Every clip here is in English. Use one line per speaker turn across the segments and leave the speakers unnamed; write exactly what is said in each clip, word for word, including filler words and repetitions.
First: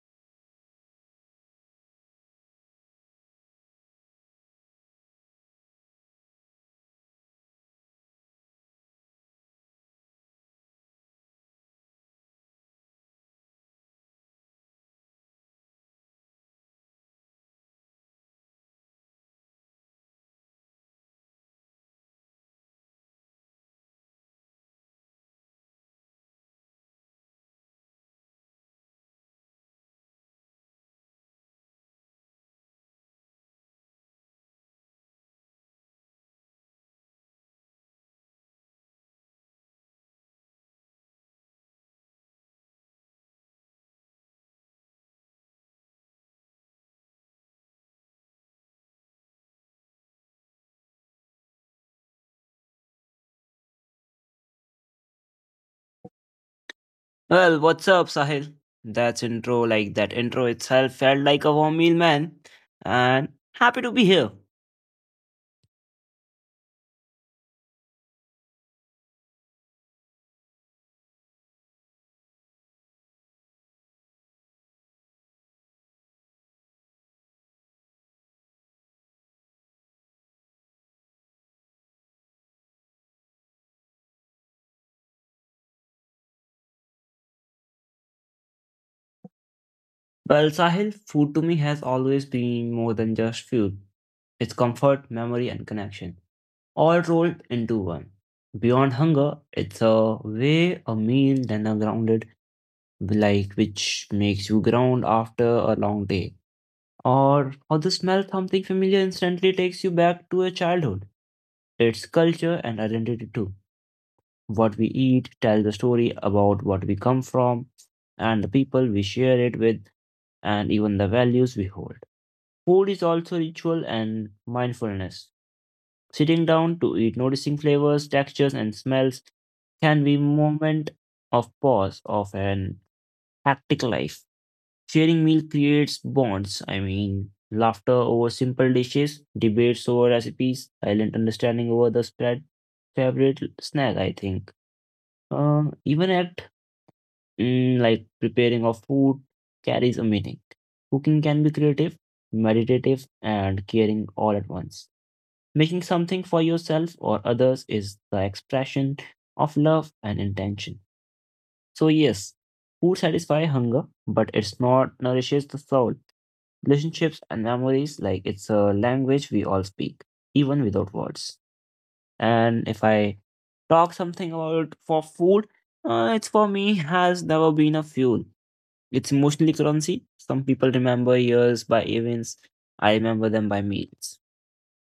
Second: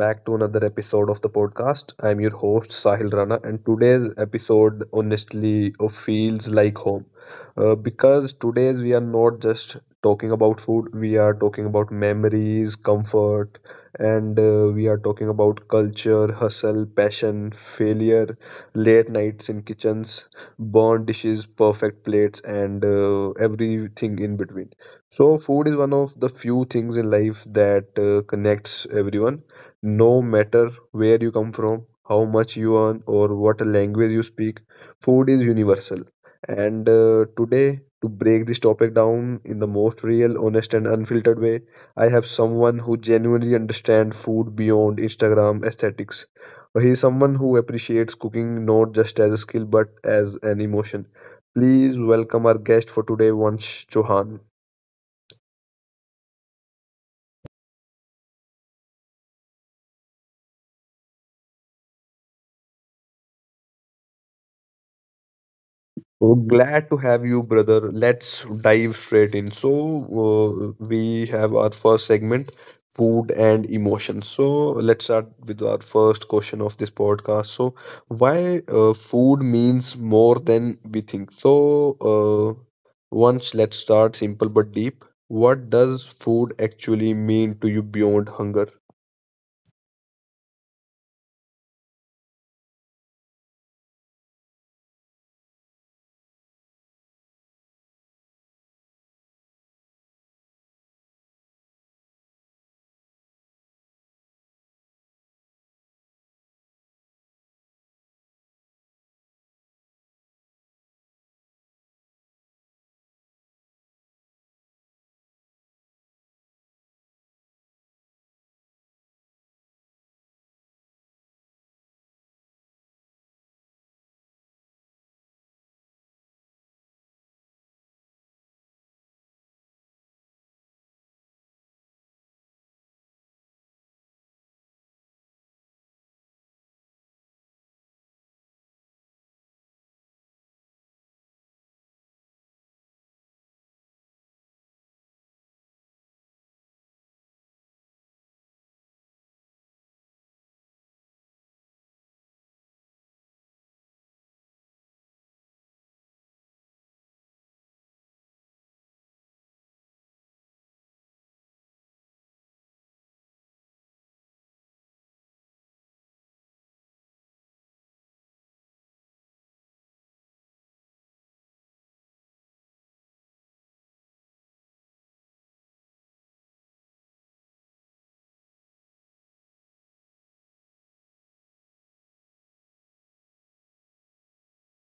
back to another episode of the podcast. I'm your host, Sahil Rana, and today's episode honestly uh, feels like home uh, because today we are not just talking about food, we are talking about memories, comfort, and uh, we are talking about culture, hustle, passion, failure, late nights in kitchens, burnt dishes, perfect plates, and uh, everything in between. So, food is one of the few things in life that uh, connects everyone, no matter where you come from, how much you earn, or what language you speak. Food is universal. And uh, today, to break this topic down in the most real, honest, and unfiltered way, I have someone who genuinely understands food beyond Instagram aesthetics. He is someone who appreciates cooking not just as a skill but as an emotion. Please welcome our guest for today, Vansh Chauhan.
Well, what's up, Sahil? That's intro, like that intro itself felt like a warm meal, man. And happy to be here.
Oh, glad to have you, brother. Let's dive straight in. So, uh, we have our first segment, food and emotions. So, let's start with our first question of this podcast. So, why uh, food means more than we think? So, uh, once let's start simple but deep. What does food actually mean to you beyond hunger?
Well, Sahil, food to me has always been more than just food. It's comfort, memory, and connection, all rolled into one. Beyond hunger, it's a way a meal than a grounded, like which makes you ground after a long day. Or how the smell of something familiar instantly takes you back to your childhood, its culture and identity too. What we eat tells the story about what we come from and the people we share it with and even the values we hold. Food is also ritual and mindfulness. Sitting down to eat, noticing flavors, textures, and smells can be moment of pause of an hectic life. Sharing meal creates bonds. I mean, laughter over simple dishes, debates over recipes, silent understanding over the spread. Favorite snack, I think. Uh, even at Mm, like preparing of food carries a meaning. Cooking can be creative, meditative, and caring all at once. Making something for yourself or others is the expression of love and intention. So, yes, food satisfies hunger, but it's not nourishes the soul. Relationships and memories, like it's a language we all speak, even without words. And if I talk something about for food, uh, it's for me has never been a fuel, it's emotional currency. Some people remember years by events. I remember them by meals.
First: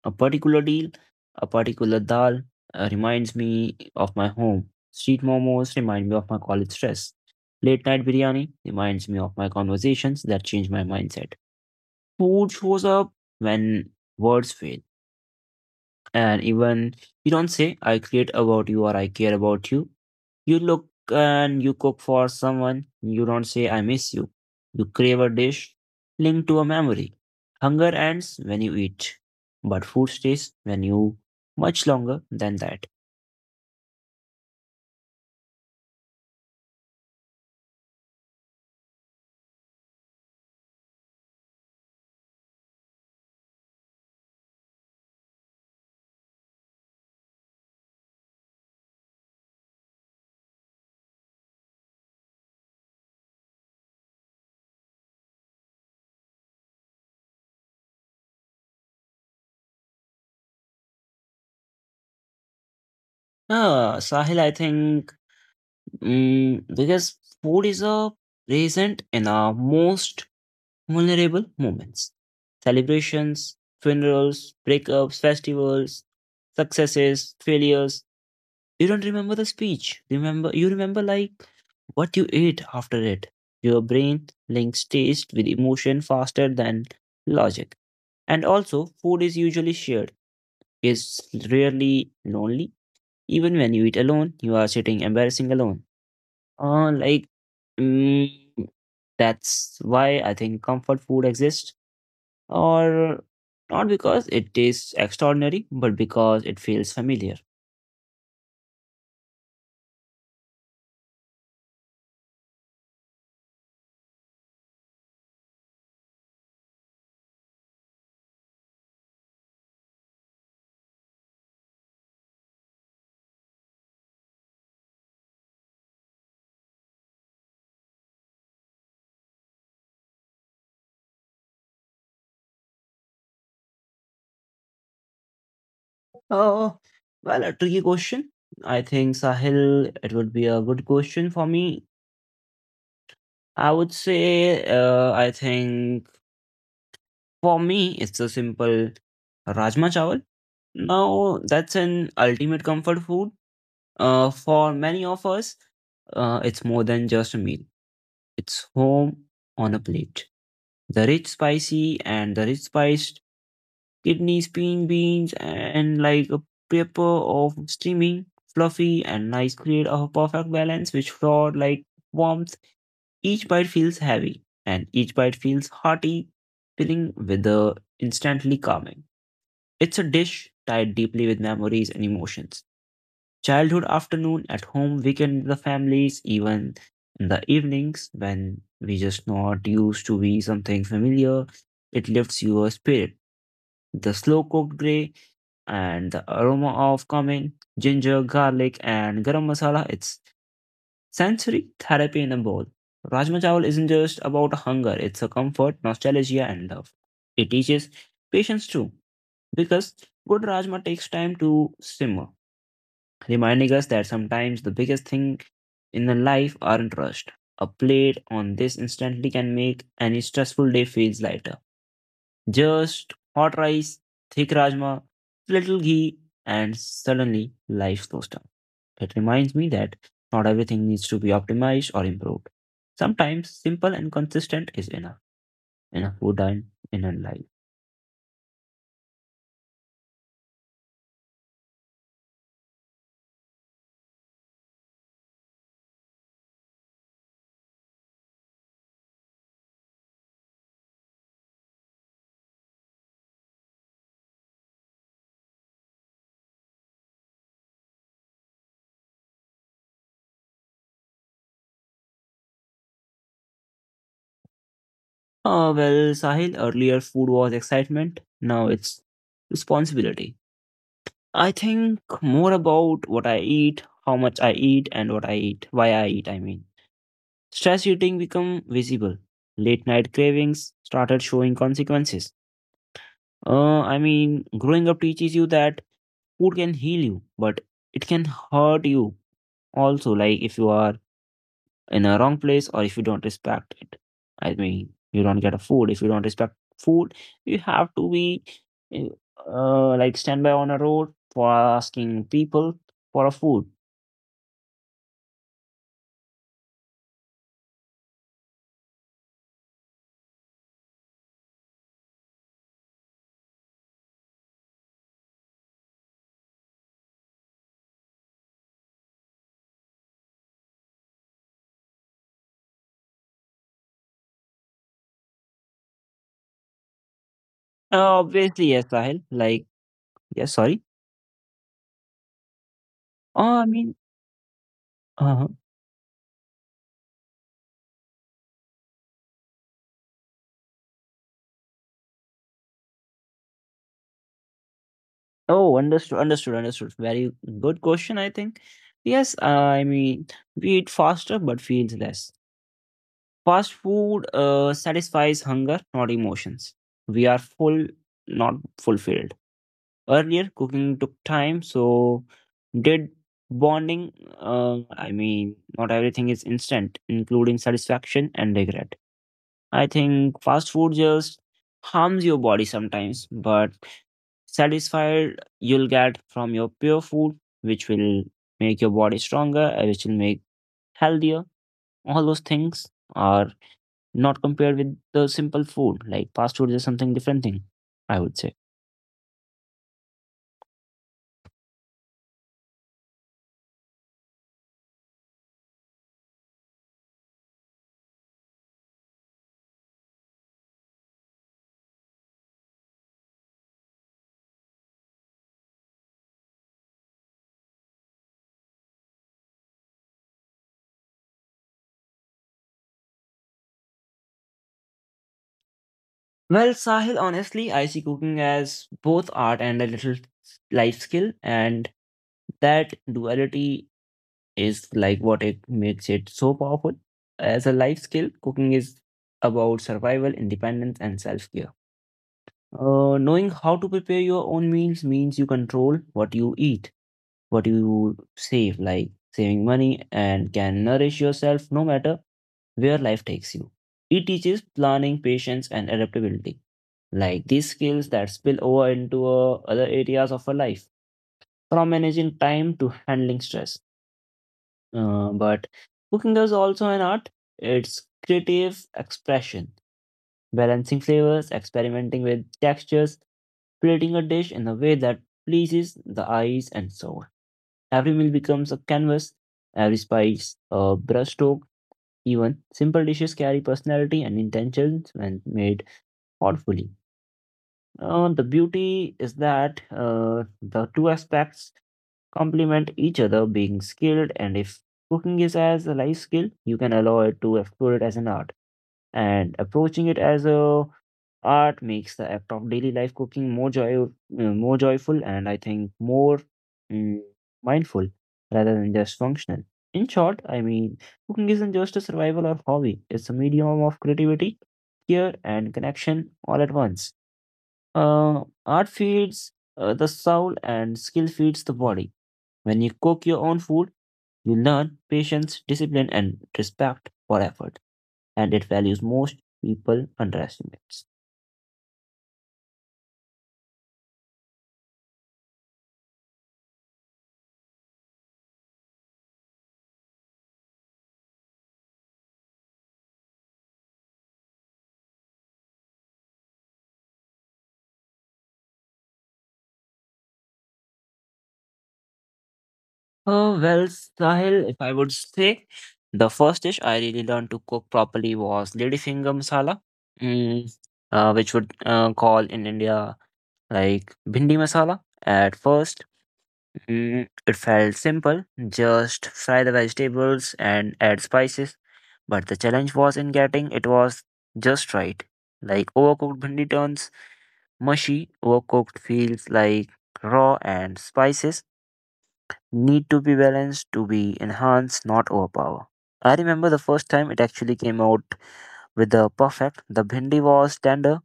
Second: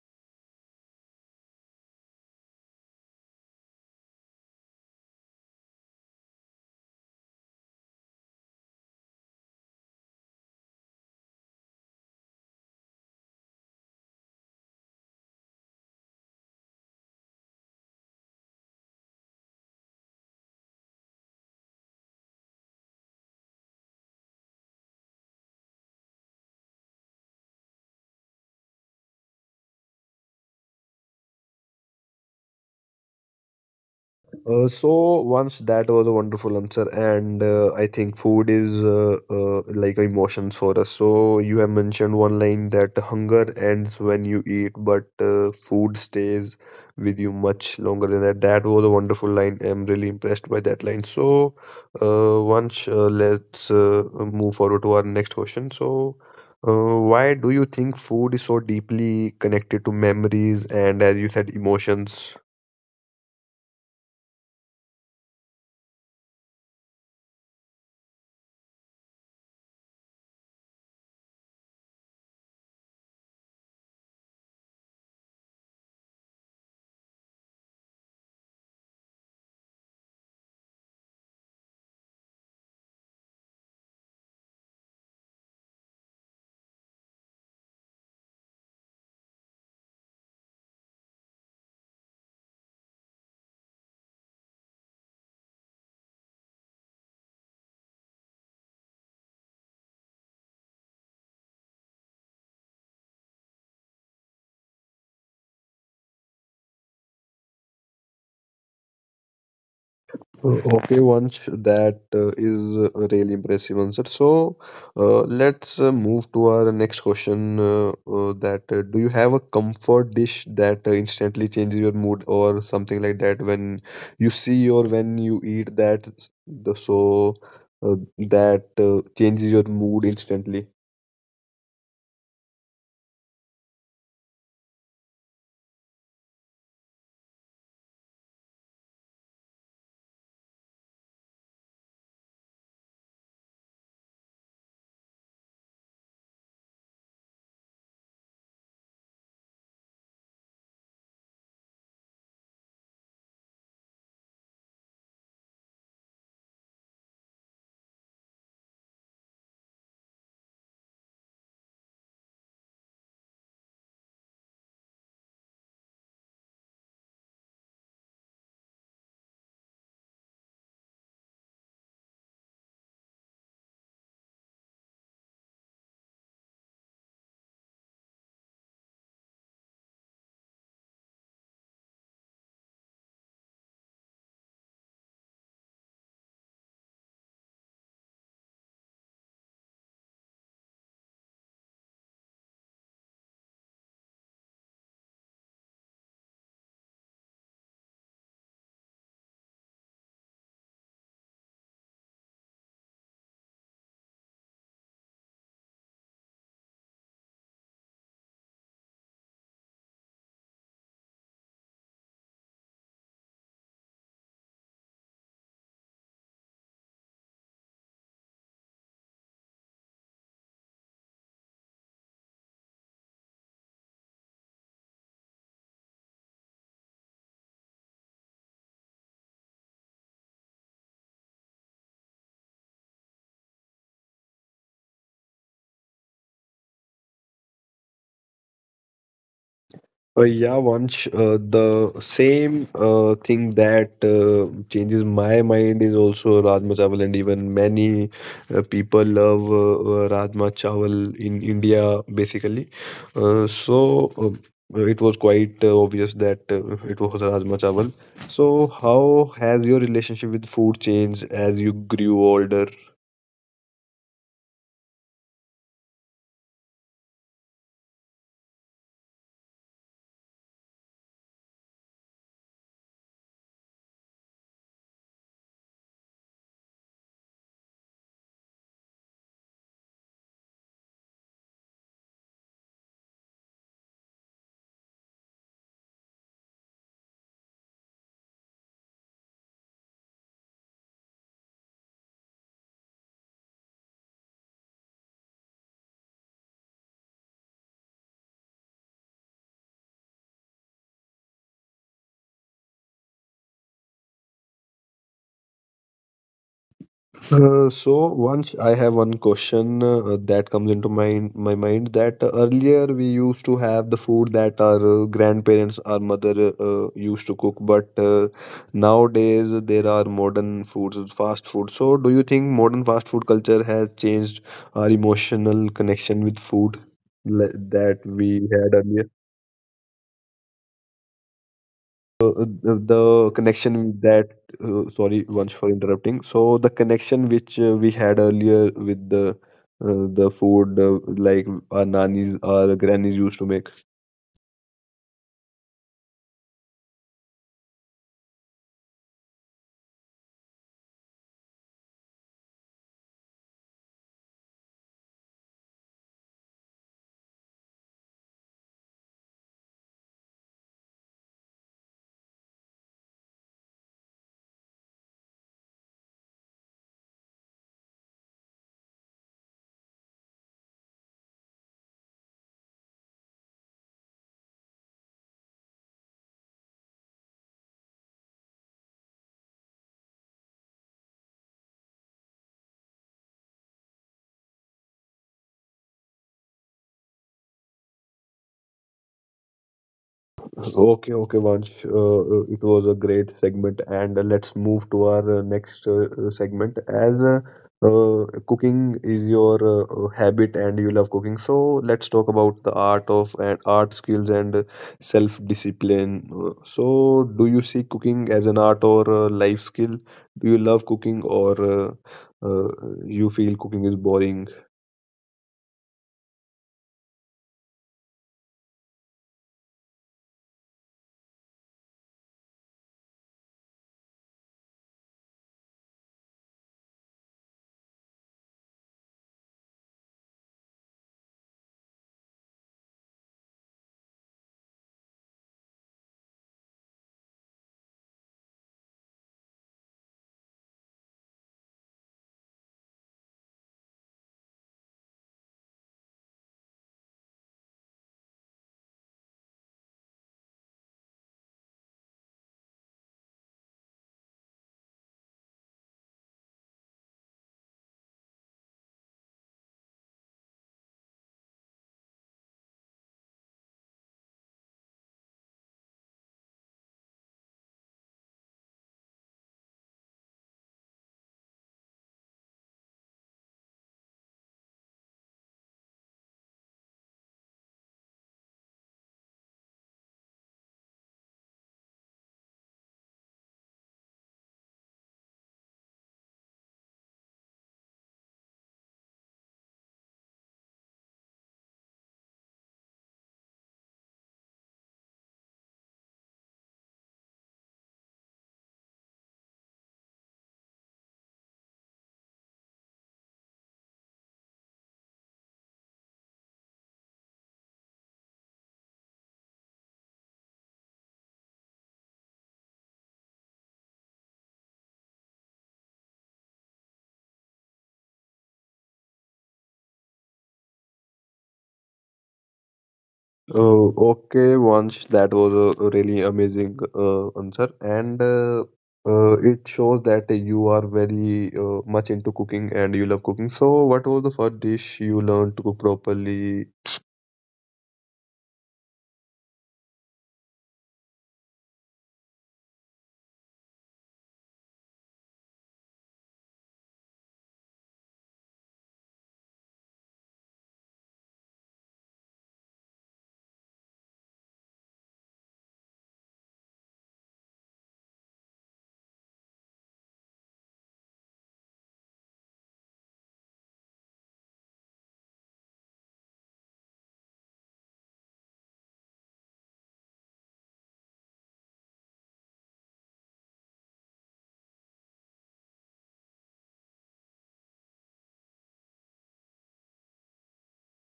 A particular deal, a particular dal uh, reminds me of my home. Street momos remind me of my college stress. Late night biryani reminds me of my conversations that change my mindset. Food shows up when words fail, and even you don't say I create about you or I care about you, you look and you cook for someone. You don't say I miss you, you crave a dish linked to a memory. Hunger ends when you eat, but food stays when you, much longer than that.
Uh, so once that was a wonderful answer, and uh, I think food is uh, uh, like emotions for us. So you have mentioned one line that hunger ends when you eat, but uh, food stays with you much longer than that. That was a wonderful line. I'm really impressed by that line. So uh, once uh, let's uh, move forward to our next question. So uh, why do you think food is so deeply connected to memories and, as you said, emotions?
Uh, sahil I think mm, because food is a present in our most vulnerable moments: celebrations, funerals, breakups, festivals, successes, failures. You don't remember the speech. Remember, you remember like what you ate after it. Your brain links taste with emotion faster than logic. And also, food is usually shared. It's rarely lonely. Even when you eat alone, you are sitting embarrassing alone. Uh, like, mm, that's why I think comfort food exists, or not because it tastes extraordinary, but because it feels familiar.
Uh, Okay, Vansh, that uh, is a really impressive answer. So, uh, let's uh, move to our next question. Uh, uh, that uh, do you have a comfort dish that uh, instantly changes your mood or something like that when you see or when you eat that? The so uh, that uh, changes your mood instantly.
Oh, well, a tricky question. I think, Sahil, it would be a good question for me. I would say, uh, I think for me, it's a simple rajma chawal. Now, that's an ultimate comfort food. Uh, for many of us, uh, it's more than just a meal. It's home on a plate. The rich spicy and the rich spiced kidneys, bean beans, and like a paper of steaming, fluffy and nice, create a perfect balance which fraud like warmth. Each bite feels heavy, and each bite feels hearty, filling with the instantly calming. It's a dish tied deeply with memories and emotions. Childhood afternoon at home, weekend with the families, even in the evenings when we just not used to be something familiar, it lifts your spirit. The slow cooked gray and the aroma of cumin, ginger, garlic, and garam masala. It's sensory therapy in a bowl. Rajma chawal isn't just about hunger, it's a comfort, nostalgia, and love. It teaches patience too, because good rajma takes time to simmer, reminding us that sometimes the biggest thing in the life aren't rushed. A plate on this instantly can make any stressful day feels lighter. Just hot rice, thick rajma, little ghee, and suddenly life slows down. It reminds me that not everything needs to be optimized or improved. Sometimes simple and consistent is enough in a food and in a life.
Uh, yeah, once uh, the same uh, thing that uh, changes my mind is also Rajma Chawal, and even many uh, people love uh, uh, Rajma Chawal in India, basically. Uh, so uh, it was quite uh, obvious that uh, it was Rajma Chawal. So, how has your relationship with food changed as you grew older?
Oh well, Sahil, earlier food was excitement, now it's responsibility. I think more about what I eat, how much I eat, and what I eat, why I eat, I mean. Stress eating become visible. Late night cravings started showing consequences. Uh, I mean, growing up teaches you that food can heal you, but it can hurt you also. Like if you are in a wrong place or if you don't respect it. I mean, you don't get a food. If you don't respect food, you have to be uh, uh, like stand by on a road for asking people for a food.
Uh, so once I have one question uh, that comes into my my mind that earlier we used to have the food that our uh, grandparents, our mother uh, used to cook, but uh, nowadays there are modern foods, fast food. So do you think modern fast food culture has changed our emotional connection with food le- that
Uh,
we
obviously,
had
yes,
earlier?
Sahil. Like, yes, sorry.
uh, uh, the
Uh, I
connection
mean,
with that uh, sorry
uh-huh.
once for interrupting so the connection which uh, we had earlier with the uh, the food uh, like our nannies our grannies used to make
Oh, understood, understood, understood. Very good question, I think. Yes, I mean, we eat faster but feels less. Fast food uh, satisfies hunger, not emotions. We are full, not fulfilled. Earlier, cooking took time, so did bonding. Uh, I mean, not everything is instant, including satisfaction and regret. I think fast food just harms your body sometimes, but satisfied you'll get from your pure food, which will make your body stronger, uh, which will make healthier. All those things are not compared with the simple food. Like fast food is something different thing, I would say.
Okay, okay, Vansh. Uh, uh, it was a great segment, and uh, let's move to our uh, next uh, uh, segment. As uh, uh, cooking is your uh, uh, habit and you love cooking, so let's talk about the art of and art skills and uh, self-discipline. Uh, So, do you see cooking as an art or a life skill? Do you love cooking, or uh, uh, you feel cooking is boring?
Well, Sahil, honestly, I see cooking as both art and a little life skill, and that duality is like what it makes it so powerful. As a life skill, cooking is about survival, independence, and self care. Uh, knowing how to prepare your own meals means you control what you eat, what you save, like saving money, and can nourish yourself no matter where life takes you. It teaches planning, patience, and adaptability, like these skills that spill over into uh, other areas of our life, from managing time to handling stress. Uh, but cooking is also an art. It's creative expression, balancing flavors, experimenting with textures, creating a dish in a way that pleases the eyes and soul. Every meal becomes a canvas, every spice, a brushstroke, even simple dishes carry personality and intentions when made thoughtfully. Uh, the beauty is that uh, the two aspects complement each other, being skilled. And if cooking is as a life skill, you can allow it to explore it as an art. And approaching it as a art makes the act of daily life cooking more joy, uh, more joyful, and I think more mm, mindful rather than just functional. In short, I mean, cooking isn't just a survival or hobby; it's a medium of creativity, care, and connection all at once. Uh, art feeds uh, the soul, and skill feeds the body. When you cook your own food, you learn patience, discipline, and respect for effort, and it values most people underestimates.
Oh, okay, once that was a really amazing uh, answer, and uh, uh, it shows that you are very uh, much into cooking and you love cooking. So, what was the first dish you learned to cook properly?
Oh, well, Sahil, if I would say, the first dish I really learned to cook properly was ladyfinger masala, mm, uh, which would uh, call in India like bhindi masala. At first, Mm, it felt simple, just fry the vegetables and add spices. But the challenge was in getting it was just right. Like overcooked bhindi turns mushy, overcooked feels like raw, and spices need to be balanced to be enhanced, not overpower. I remember the first time it actually came out with the perfect. The bhindi was tender,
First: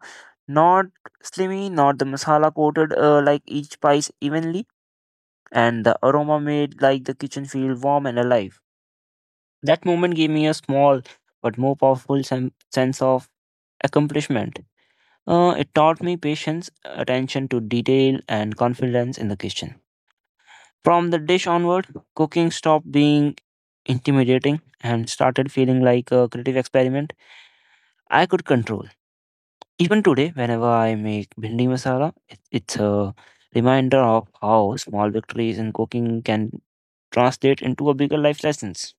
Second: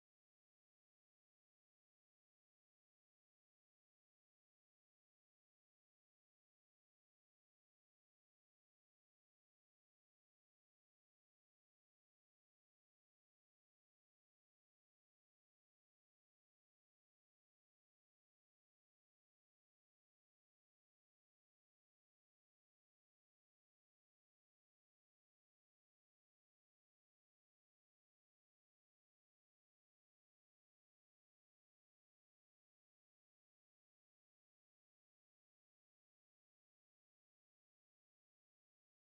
not slimy, not the masala coated uh, like each spice evenly, and the aroma made like the kitchen feel warm and alive. That moment gave me a small but more powerful sen- sense of accomplishment. Uh, it taught me patience, attention to detail, and confidence in the kitchen. From the dish onward, cooking stopped being intimidating and started feeling like a creative experiment I could control. Even today, whenever I make bhindi masala, it, it's a reminder of how small victories in cooking can translate into a bigger life lessons.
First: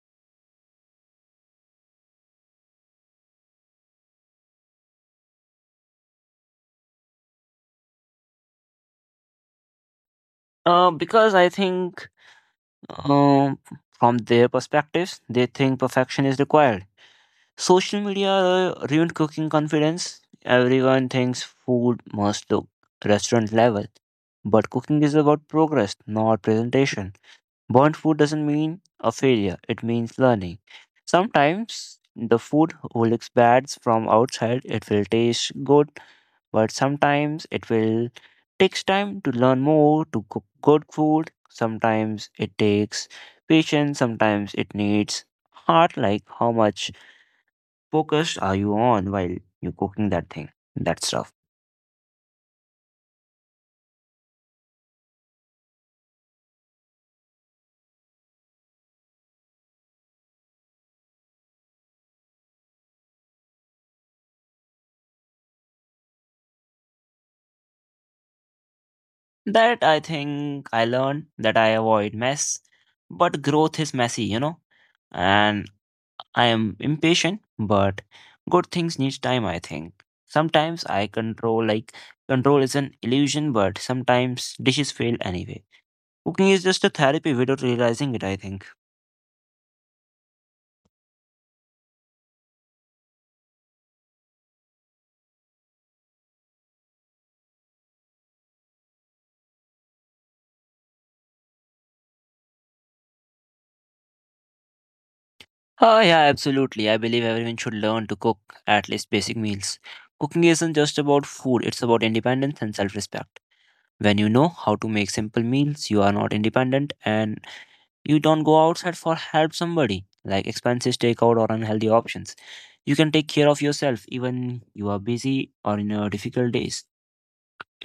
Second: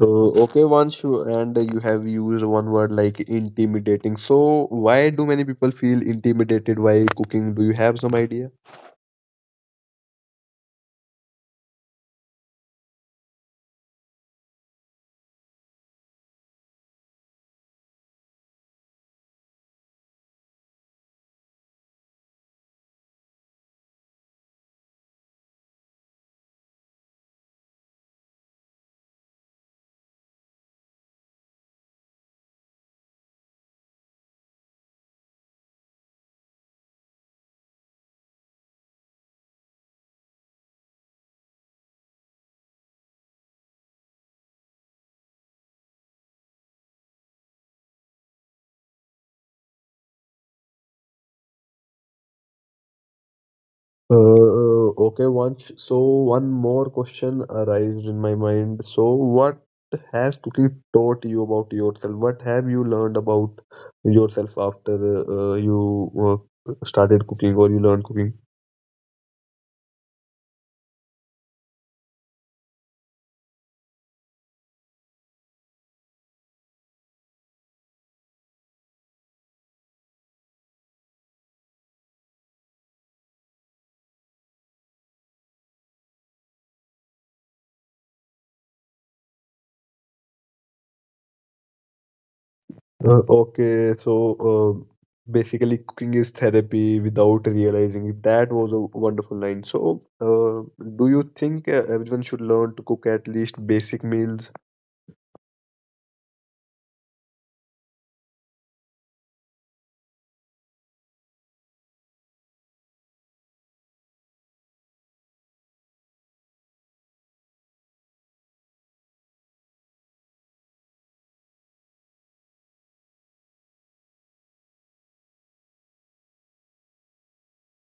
Uh, okay, once you and you have used one word like intimidating. So, why do many people feel intimidated while cooking? Do you have some idea?
Uh, because I think, um, from their perspectives, they think perfection is required. Social media uh, ruined cooking confidence. Everyone thinks food must look restaurant level, but cooking is about progress, not presentation. Burnt food doesn't mean a failure, it means learning. Sometimes the food looks bad from outside, it will taste good, but sometimes it will takes time to learn more to cook good food. Sometimes it takes patience, sometimes it needs heart, like how much focused are you on while you're cooking that thing, that stuff.
Uh, uh, okay, once so one more question arrived in my mind. So, what has cooking taught you about yourself? What have you learned about yourself after uh, uh, you uh, started cooking or you learned cooking?
That I think I learned that I avoid mess, but growth is messy, you know, and I am impatient, but good things need time, I think. Sometimes I control, like, control is an illusion, but sometimes dishes fail anyway. Cooking is just a therapy without realizing it, I think.
Uh, okay, so uh, basically, cooking is therapy without realizing it. That was a wonderful line. So, uh, do you think uh, everyone should learn to cook at least basic meals?
Oh, yeah, absolutely. I believe everyone should learn to cook at least basic meals. Cooking isn't just about food, it's about independence and self respect. When you know how to make simple meals, you are not independent and you don't go outside for help somebody, like expensive takeout or unhealthy options. You can take care of yourself even you are busy or in your difficult days.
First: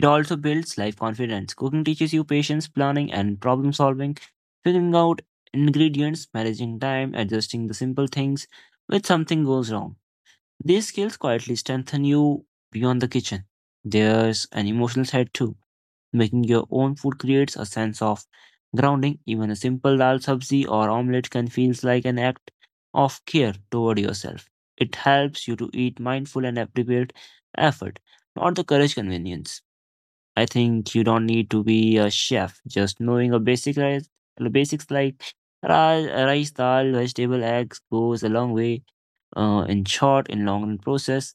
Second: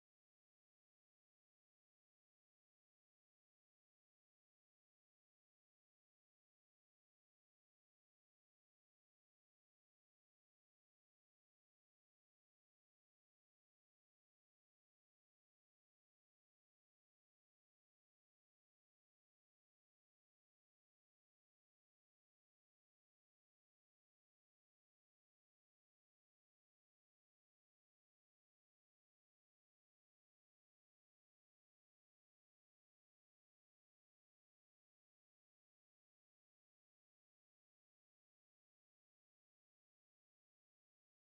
It also builds life confidence. Cooking teaches you patience, planning, and problem solving, figuring out ingredients, managing time, adjusting the simple things when something goes wrong. These skills quietly strengthen you beyond the kitchen. There's an emotional side too. Making your own food creates a sense of grounding. Even a simple dal sabzi or omelette can feel like an act of care toward yourself. It helps you to eat mindful and appropriate effort, not the courage convenience. I think you don't need to be a chef. Just knowing a basic rice, basics like rice, rice, dal, vegetable, eggs goes a long way uh, in short, in long run process,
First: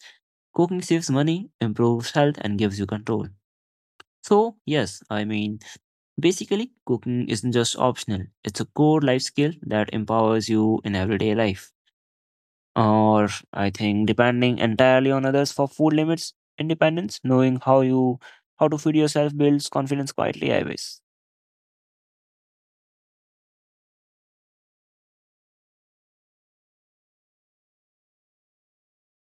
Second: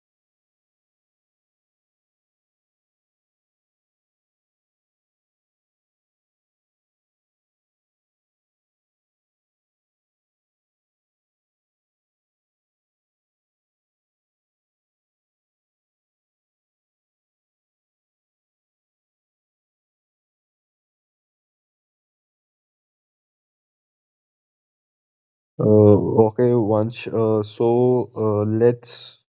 cooking saves money, improves health, and gives you control. So yes, I mean basically cooking isn't just optional. It's a core life skill that empowers you in everyday life. Or I think depending entirely on others for food limits, independence, knowing how you how to feed yourself builds confidence quietly, I guess.
Uh, okay, once. Uh, so uh, let's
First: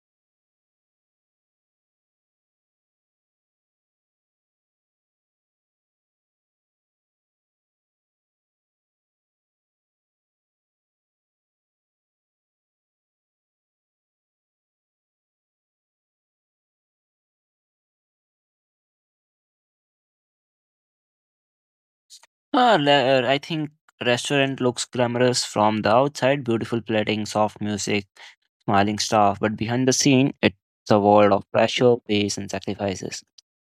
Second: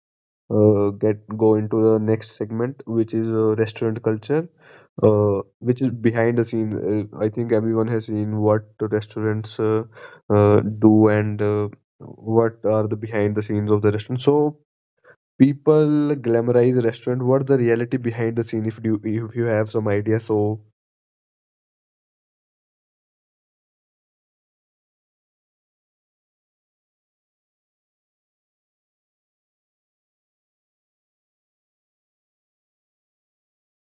uh, get go into the next segment, which is uh, restaurant culture, uh, which is behind the scenes. Uh, I think everyone has seen what the restaurants uh, uh, do and uh, what are the behind the scenes of the restaurant. So people glamorize restaurant. What the reality behind the scene? If you if you have some idea, so
Ah, le- uh, I think restaurant looks glamorous from the outside, beautiful plating, soft music, smiling staff, but behind the scene, it's a world of pressure, pace, and sacrifices.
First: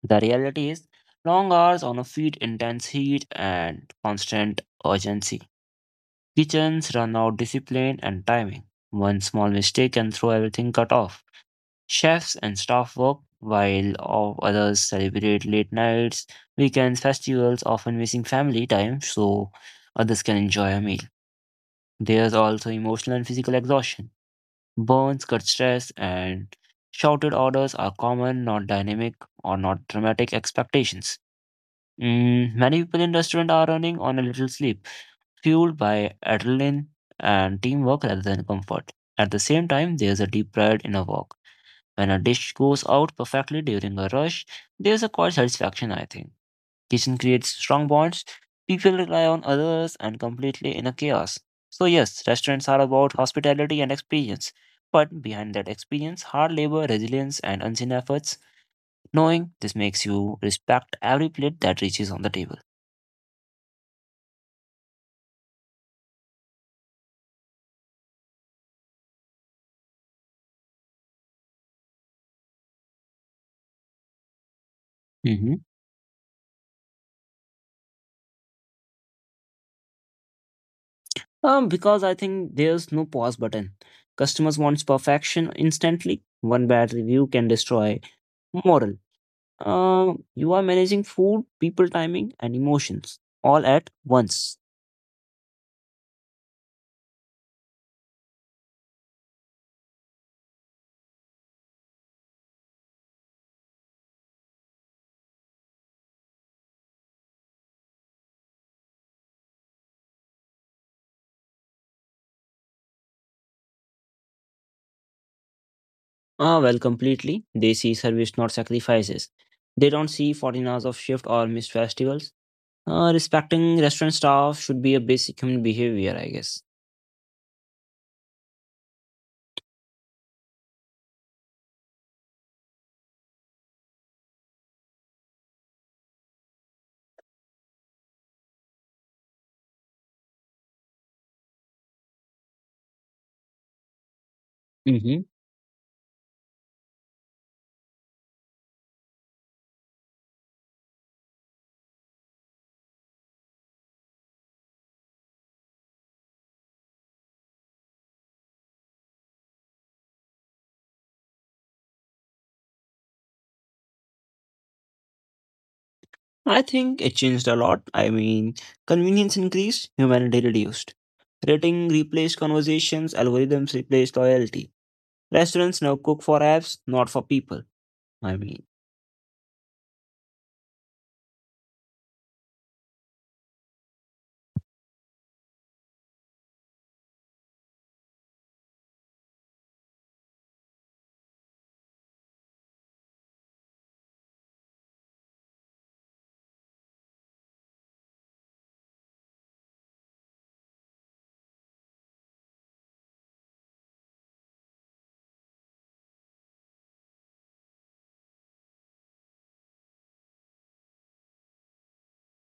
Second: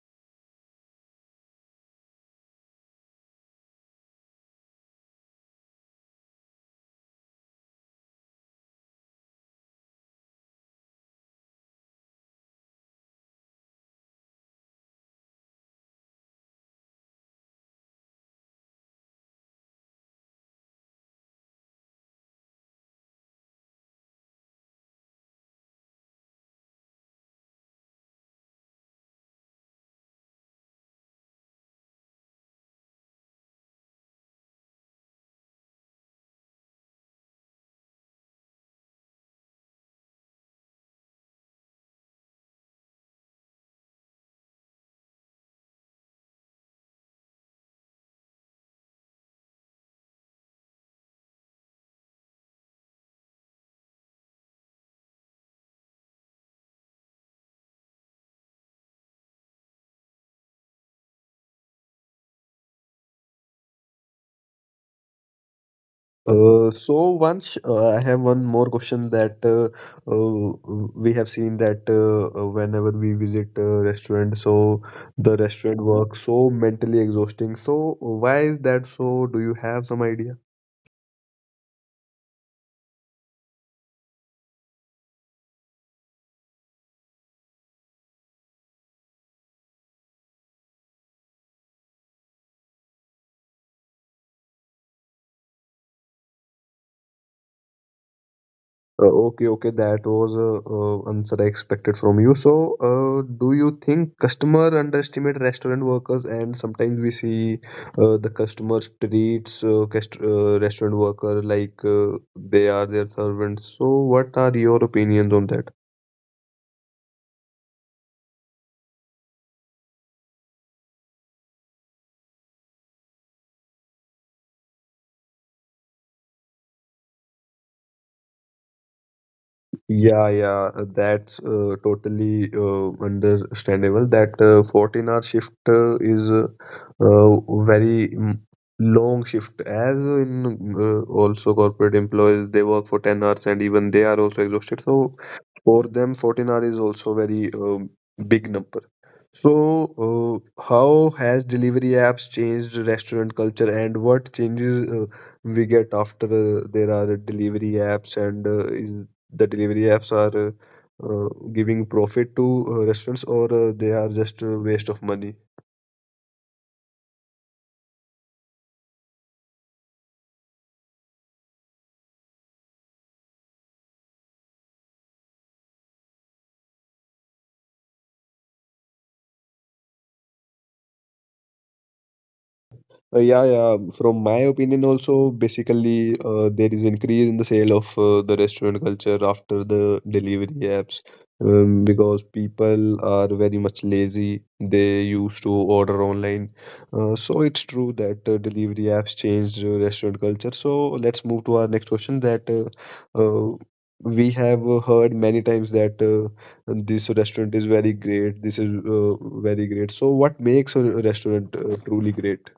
The reality is long hours on a feed, intense heat, and constant urgency. Kitchens run out discipline and timing. One small mistake can throw everything cut off. Chefs and staff work while all others celebrate late nights, weekends, festivals, often missing family time so others can enjoy a meal. There's also emotional and physical exhaustion. Burns cut stress, and shouted orders are common, not dynamic or not dramatic expectations. Mm, many people in restaurant are running on a little sleep, fueled by adrenaline and teamwork rather than comfort. At the same time, there's a deep pride in a walk. When a dish goes out perfectly during a rush, there's a quiet satisfaction, I think. Kitchen creates strong bonds, people rely on others, and completely in a chaos. So, yes, restaurants are about hospitality and experience. But behind that experience, hard labor, resilience, and unseen efforts. Knowing this makes you respect every plate that reaches on the table.
Uh, so once uh, I have one more question that uh, uh, we have seen that uh, uh, whenever we visit a restaurant, so the
hmm
restaurant works so mentally exhausting. So why is that so? Do you have some idea?
Um, because I think there's no pause button. Customers wants perfection instantly. One bad review can destroy moral. Um, you are managing food, people timing, and emotions all at once.
Uh, okay, okay, that was a uh, answer I expected from you. So, uh, do you think customer underestimate restaurant workers, and sometimes we see uh, the customers treats uh, cust- uh, restaurant worker like uh, they are their servants. So, what are your opinions on that?
Ah, well, completely. They see service, not sacrifices. They don't see fourteen hours of shift or missed festivals. Uh, respecting restaurant staff should be a basic human behavior, I guess.
Yeah, yeah, uh, that's uh, totally uh, understandable. That uh, fourteen hour shift uh, is uh, uh, very mm, long shift. As in uh, also corporate employees, they work for ten hours and even they are also exhausted. So
hmm
for them, fourteen hour is also very um, big number. So uh, how has delivery apps changed restaurant culture and what changes uh, we get after uh, there are delivery apps and uh, is the delivery apps are uh, uh, giving profit to uh, restaurants or uh, they are just a waste of money?
I think it changed a lot. I mean, convenience increased, humanity reduced. Rating replaced conversations, algorithms replaced loyalty. Restaurants now cook for apps, not for people. I mean,
Uh, yeah, yeah. From my opinion, also, basically, uh, there is increase in the sale of uh, the restaurant culture after the delivery apps, um, because people are very much lazy. They used to order online, uh, so it's true that uh, delivery apps changed uh, restaurant culture. So let's move to our next question. That uh, uh, we have uh, heard many times that uh, this restaurant is very great. This is uh, very great. So what makes a restaurant uh, truly great?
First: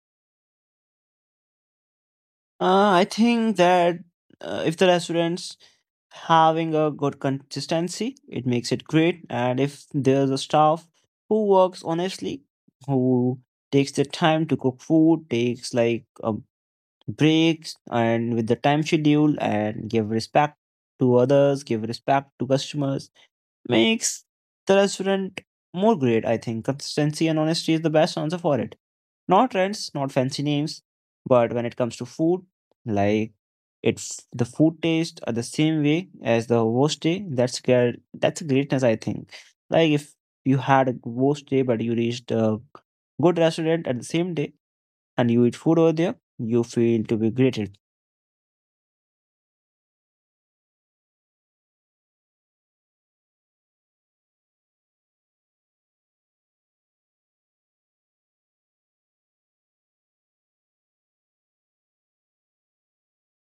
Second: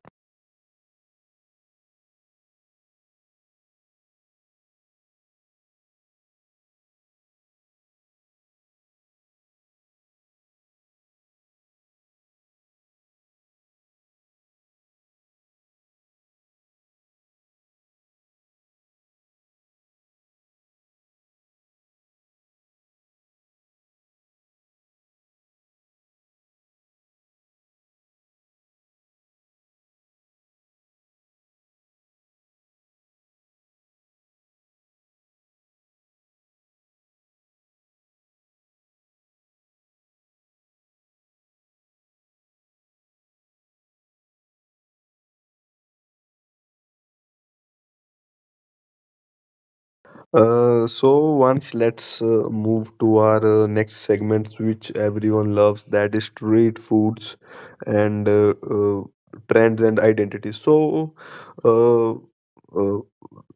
uh, I think that uh, if the restaurants having a good consistency, it makes it great, and if there's a staff who works honestly, who takes the time to cook food, takes like um, breaks and with the time schedule and give respect to others, give respect to customers, makes the restaurant more great. I think consistency and honesty is the best answer for it. Not trends, not fancy names, but when it comes to food, like it's the food taste are the same way as the worst day. That's great. That's greatness, I think. Like if you had a worst day, but you reached a good restaurant at the same day and you eat food over there, you feel to be greeted.
Uh, so once let's uh, move to our uh, next segment, which everyone loves, that is street foods and uh, uh, trends and identity. So uh, uh,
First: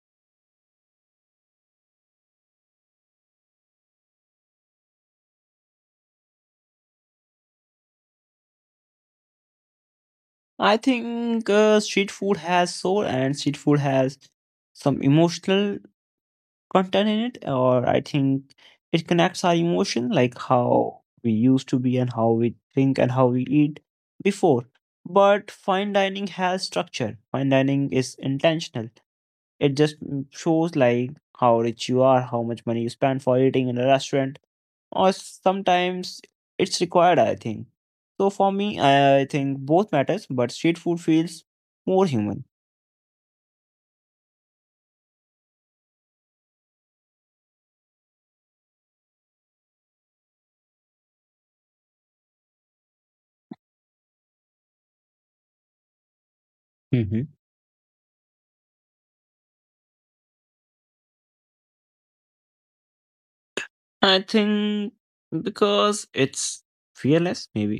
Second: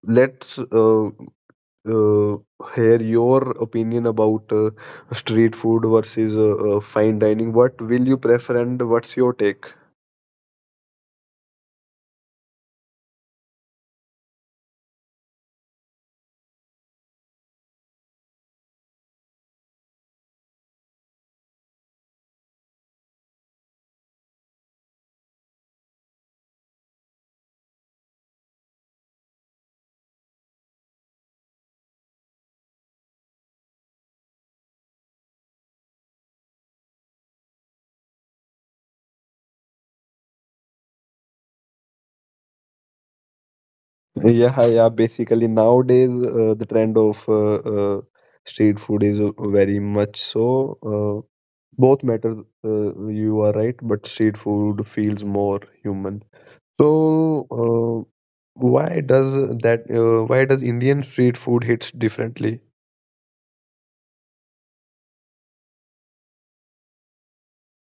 let's uh, uh, hear your opinion about uh, street food versus uh, uh, fine dining. What will you prefer, and what's your take?
I think uh, street food has soul and street food has some emotional content in it, or I think it connects our emotion, like how we used to be and how we think and how we eat before. But fine dining has structure, fine dining is intentional. It just mm, shows like how rich you are, how much money you spend for eating in a restaurant, or sometimes it's required, I think. So for me, I think both matters, but street food feels more human.
Yeah, yeah. Basically, nowadays uh, the trend of uh, uh, street food is uh, very much so. Uh, both matter. Uh, you are right, but street food feels more human.
hmm
So, uh, why does that? Uh, why does Indian street food hits differently?
I think because it's fearless, maybe.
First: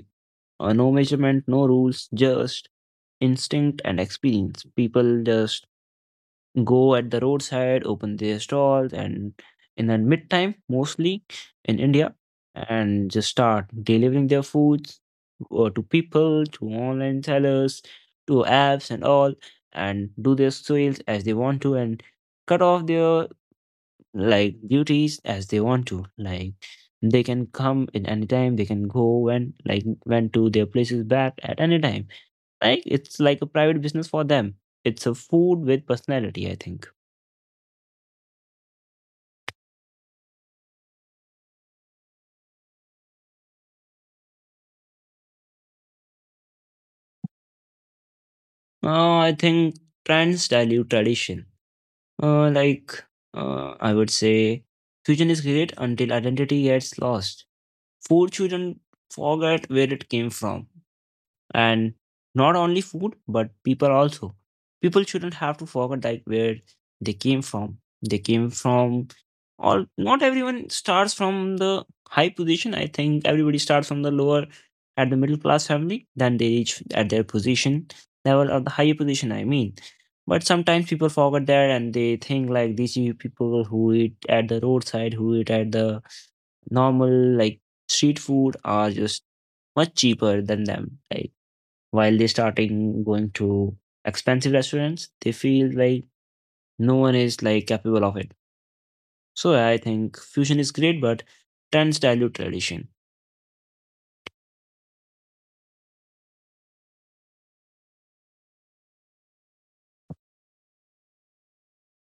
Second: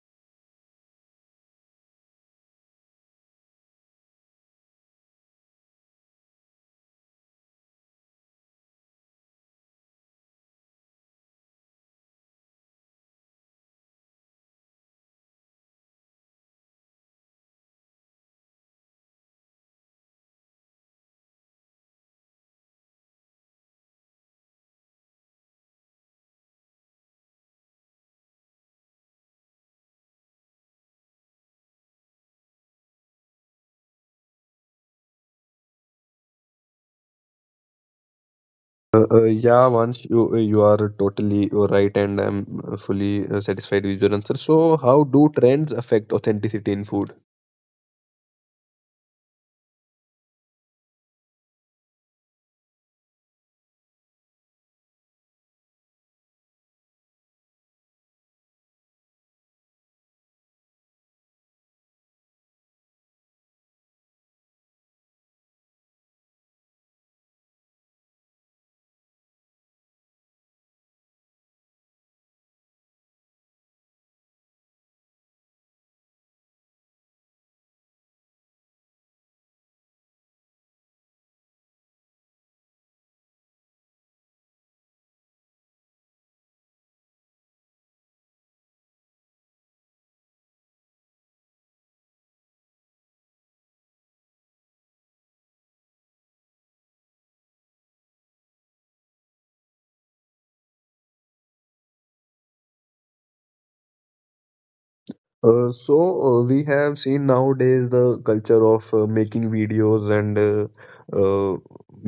Uh, no measurement, no rules, just instinct and experience. People just go at the roadside, open their stalls, and in the midtime, mostly in India, and just start delivering their foods uh, to people, to online sellers, to apps, and all, and do their sales as they want to, and cut off their like duties as they want to, like they can come at any time, they can go when like when to their places back at any time, like it's like a private business for them. It's a food with personality, I think.
Uh, uh, yeah, once you you are totally right, and I'm fully uh, satisfied with your answer. So, how do trends affect authenticity in food?
uh, I think trends dilute tradition. uh, like uh, I would say fusion is great until identity gets lost. Food shouldn't forget where it came from. And not only food but people also, people shouldn't have to forget like where they came from they came from. All, not everyone starts from the high position. I think everybody starts from the lower, at the middle class family, then they reach at their position level or the higher position, I mean. But sometimes people forget that, and they think like these you people who eat at the roadside, who eat at the normal, like street food, are just much cheaper than them. Like while they starting going to expensive restaurants, they feel like no one is like capable of it. So I think fusion is great, but trends dilute tradition.
Uh, so uh, we have seen nowadays the culture of uh, making videos and uh, uh,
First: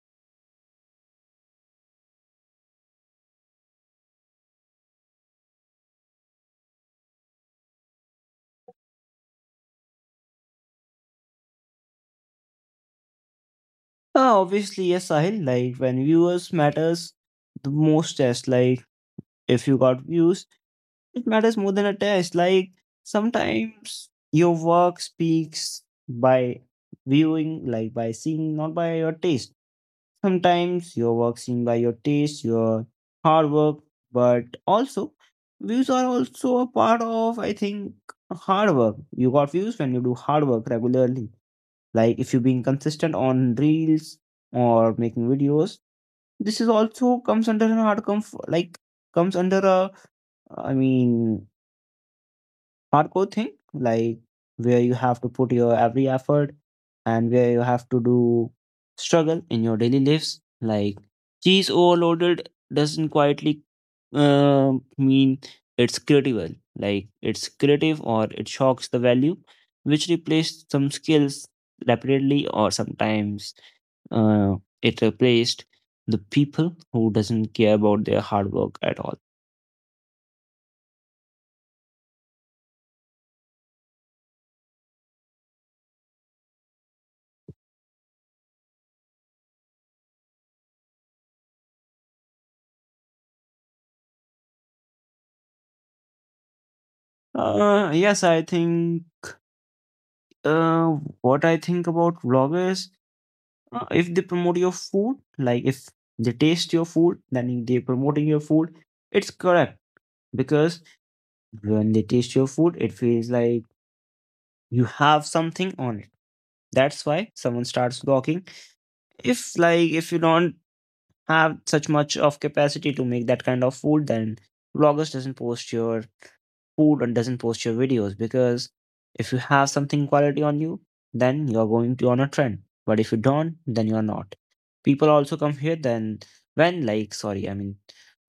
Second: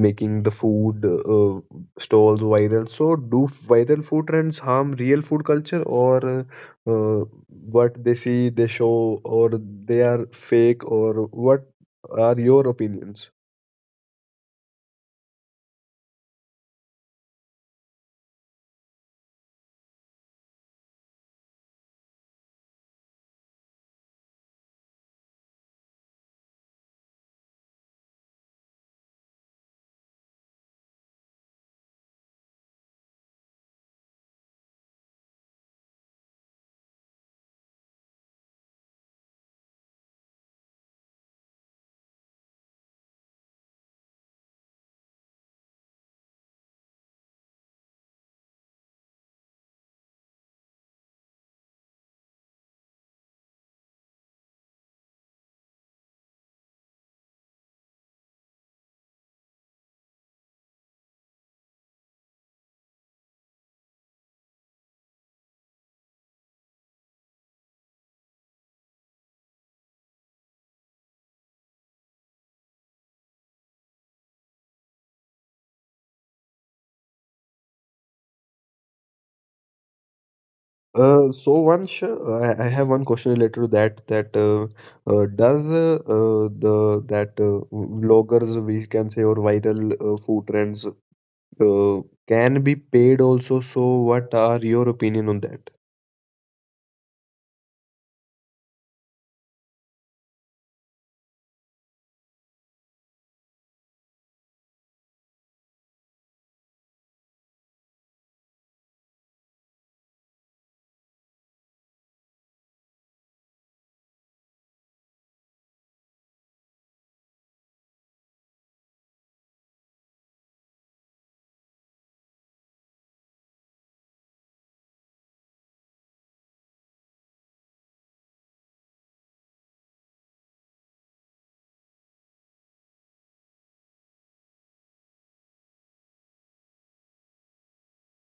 making the food uh, stalls viral. So do viral food trends harm real food culture or uh, uh, what they see they show or they are fake or what are your opinions?
uh, Obviously yes, Sahil. Like when viewers matters the most test, like if you got views, it matters more than a test. Like sometimes your work speaks by viewing, like by seeing, not by your taste. Sometimes your work seen by your taste, your hard work, but also views are also a part of, I think, hard work. You got views when you do hard work regularly. Like if you're being consistent on reels or making videos, this is also comes under an hard comf like comes under a, i mean hardcore thing, like where you have to put your every effort and where you have to do struggle in your daily lives. Like cheese overloaded doesn't quietly uh, mean it's critical. Like it's creative or it shocks the value, which replaced some skills rapidly or sometimes uh, it replaced the people who doesn't care about their hard work at all.
Uh, so Vansh, uh, I I have one question related to that. That uh, uh, does uh, uh, the that uh, vloggers we can say or viral uh, food trends uh, can be paid also? So what are your opinion on that?
Uh, yes, I think Uh, what I think about vloggers, uh, if they promote your food, like if they taste your food, then they promoting your food. It's correct because when they taste your food, it feels like you have something on it. That's why someone starts vlogging. If like if you don't have such much of capacity to make that kind of food, then vloggers doesn't post your food and doesn't post your videos because if you have something quality on you, then you're going to on a trend. But if you don't, then you're not. People also come here then when like sorry, I mean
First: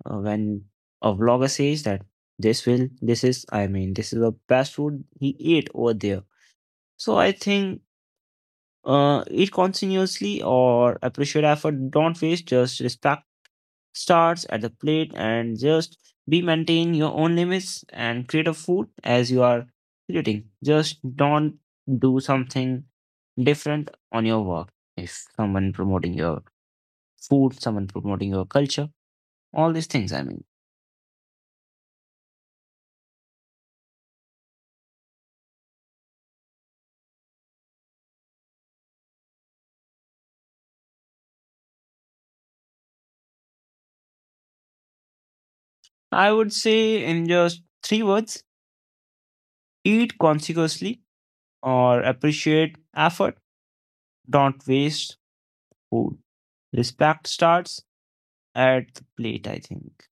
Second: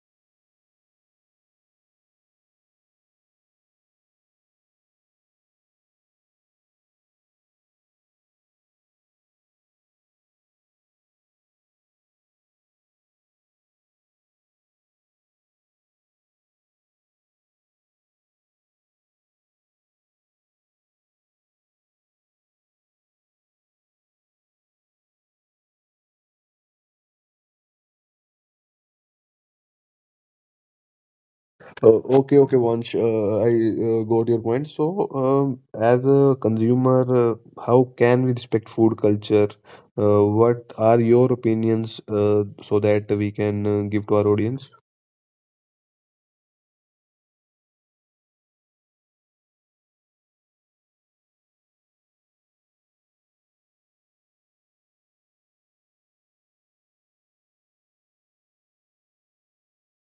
uh, when a vlogger says that this will this is I mean this is the best food he ate over there. So I think uh, eat continuously or appreciate effort. Don't waste, just respect starts at the plate, and just be maintain your own limits and create a food as you are creating. Just don't do something different on your work. If someone promoting your food, someone promoting your culture, all these things, I mean.
Uh, okay, okay, Vansh, uh, I uh, got your point. So um, as a consumer, uh, how can we respect food culture? Uh, what are your opinions uh, so that we can uh, give to our audience?
I would say in just three words, eat consciously or appreciate effort. Don't waste food. Respect starts at the plate, I think.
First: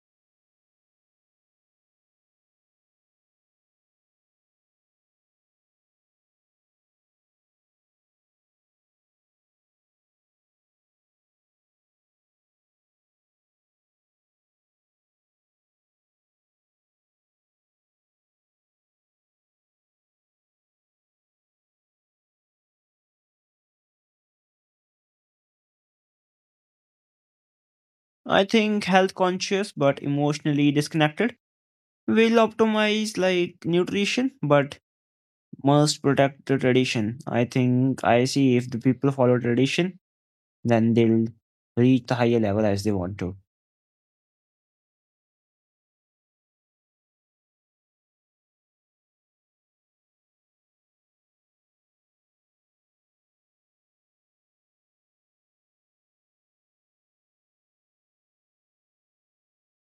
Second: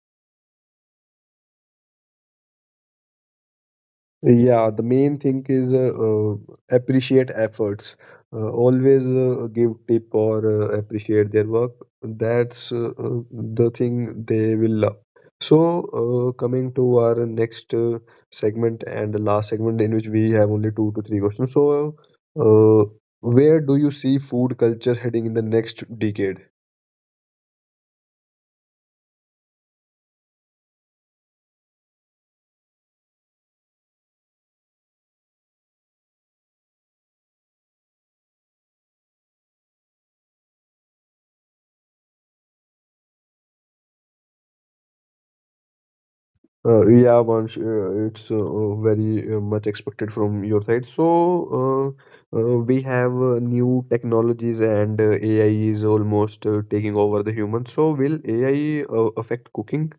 Yeah, the main thing is uh, uh, appreciate efforts. Uh, always uh, give tip or uh, appreciate their work. That's uh, uh, the thing they will love. So, uh, coming to our next uh, segment and the last segment in which we have only two to three questions. So, uh, where do you see food culture heading in the next decade?
I think health conscious but emotionally disconnected. We'll optimize like nutrition, but must protect the tradition. I think I see if the people follow tradition, then they'll reach the higher level as they want to.
Uh, yeah, Vansh, uh, it's uh, uh, very uh, much expected from your side. So, uh, uh, we have uh, new technologies and uh, A I is almost uh, taking over the human. So, will A I uh, affect cooking?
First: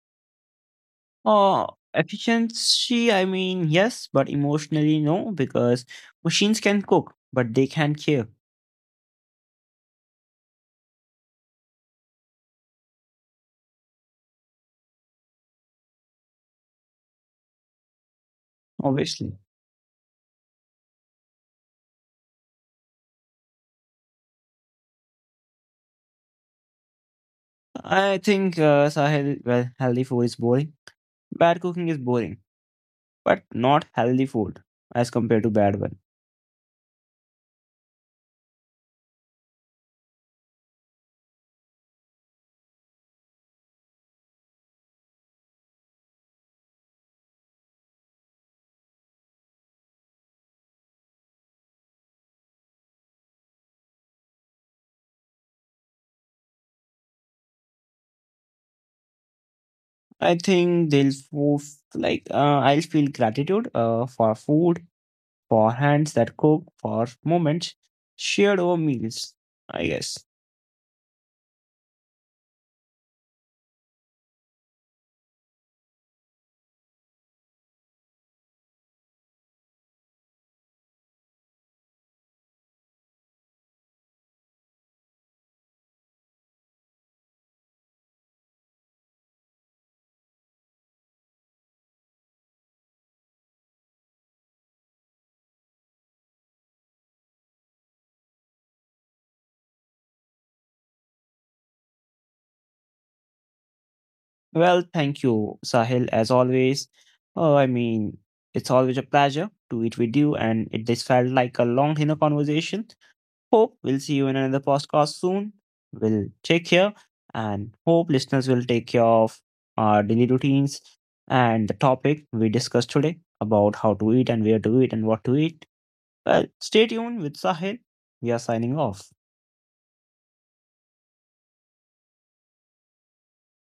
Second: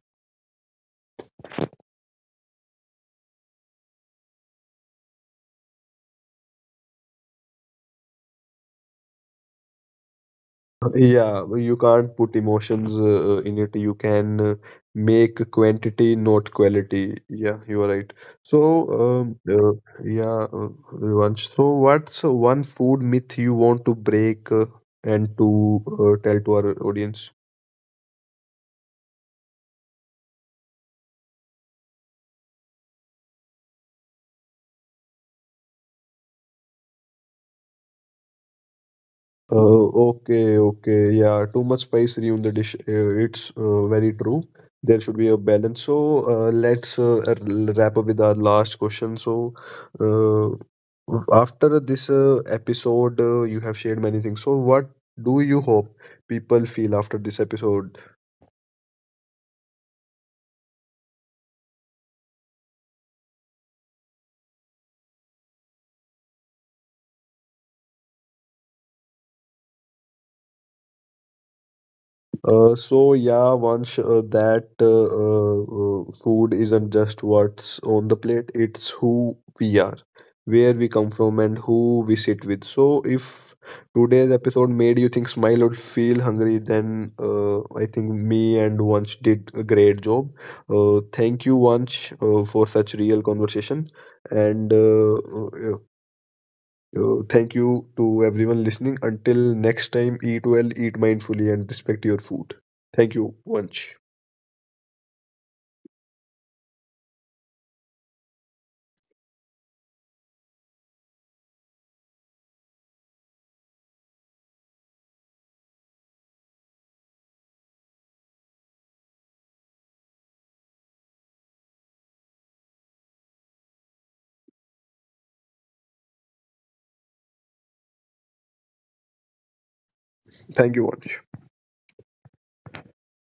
Uh, Efficiency, I mean, yes, but emotionally, no, because machines can cook, but they can't care,
Yeah, well, you can't put emotions uh, in it. You can uh, make quantity, not quality. Yeah, you are right. So,
obviously.
um, uh, yeah, uh, Vansh. So, what's one food myth you want to break uh, and to uh, tell to our audience?
I think, uh, Sahil, well, healthy food is boring. Bad cooking is boring, but not healthy food as compared to bad one.
Uh, okay, okay, yeah. Too much spice in the dish. Uh, it's uh, very true. There should be a balance. So uh, let's uh, r- wrap up with our last question. So uh, after this uh, episode, uh, you have shared many things. So what do you hope people feel after this episode?
I think they'll fo- like uh, I'll feel gratitude uh, for food, for hands that cook, for moments shared over meals. I guess.
Uh, so yeah, once uh, that uh, uh, uh, food isn't just what's on the plate, it's who we are, where we come from, and who we sit with. So if today's episode made you think, smile, or feel hungry, then uh, I think me and Vansh did a great job. Uh, thank you, Vansh, uh, for such real conversation. And uh, uh, uh, thank you to everyone listening. Until next time, eat well, eat mindfully, and respect your food. Thank you, Vanch.
Well, thank you, Sahil, as always. Oh, I mean, it's always a pleasure to eat with you, and it this felt like a long dinner conversation. Hope we'll see you in another podcast soon. We'll take care, and hope listeners will take care of our daily routines and the topic we discussed today about how to eat and where to eat and what to eat. Well, stay tuned with Sahil. We are signing off.
Thank you, Vanch.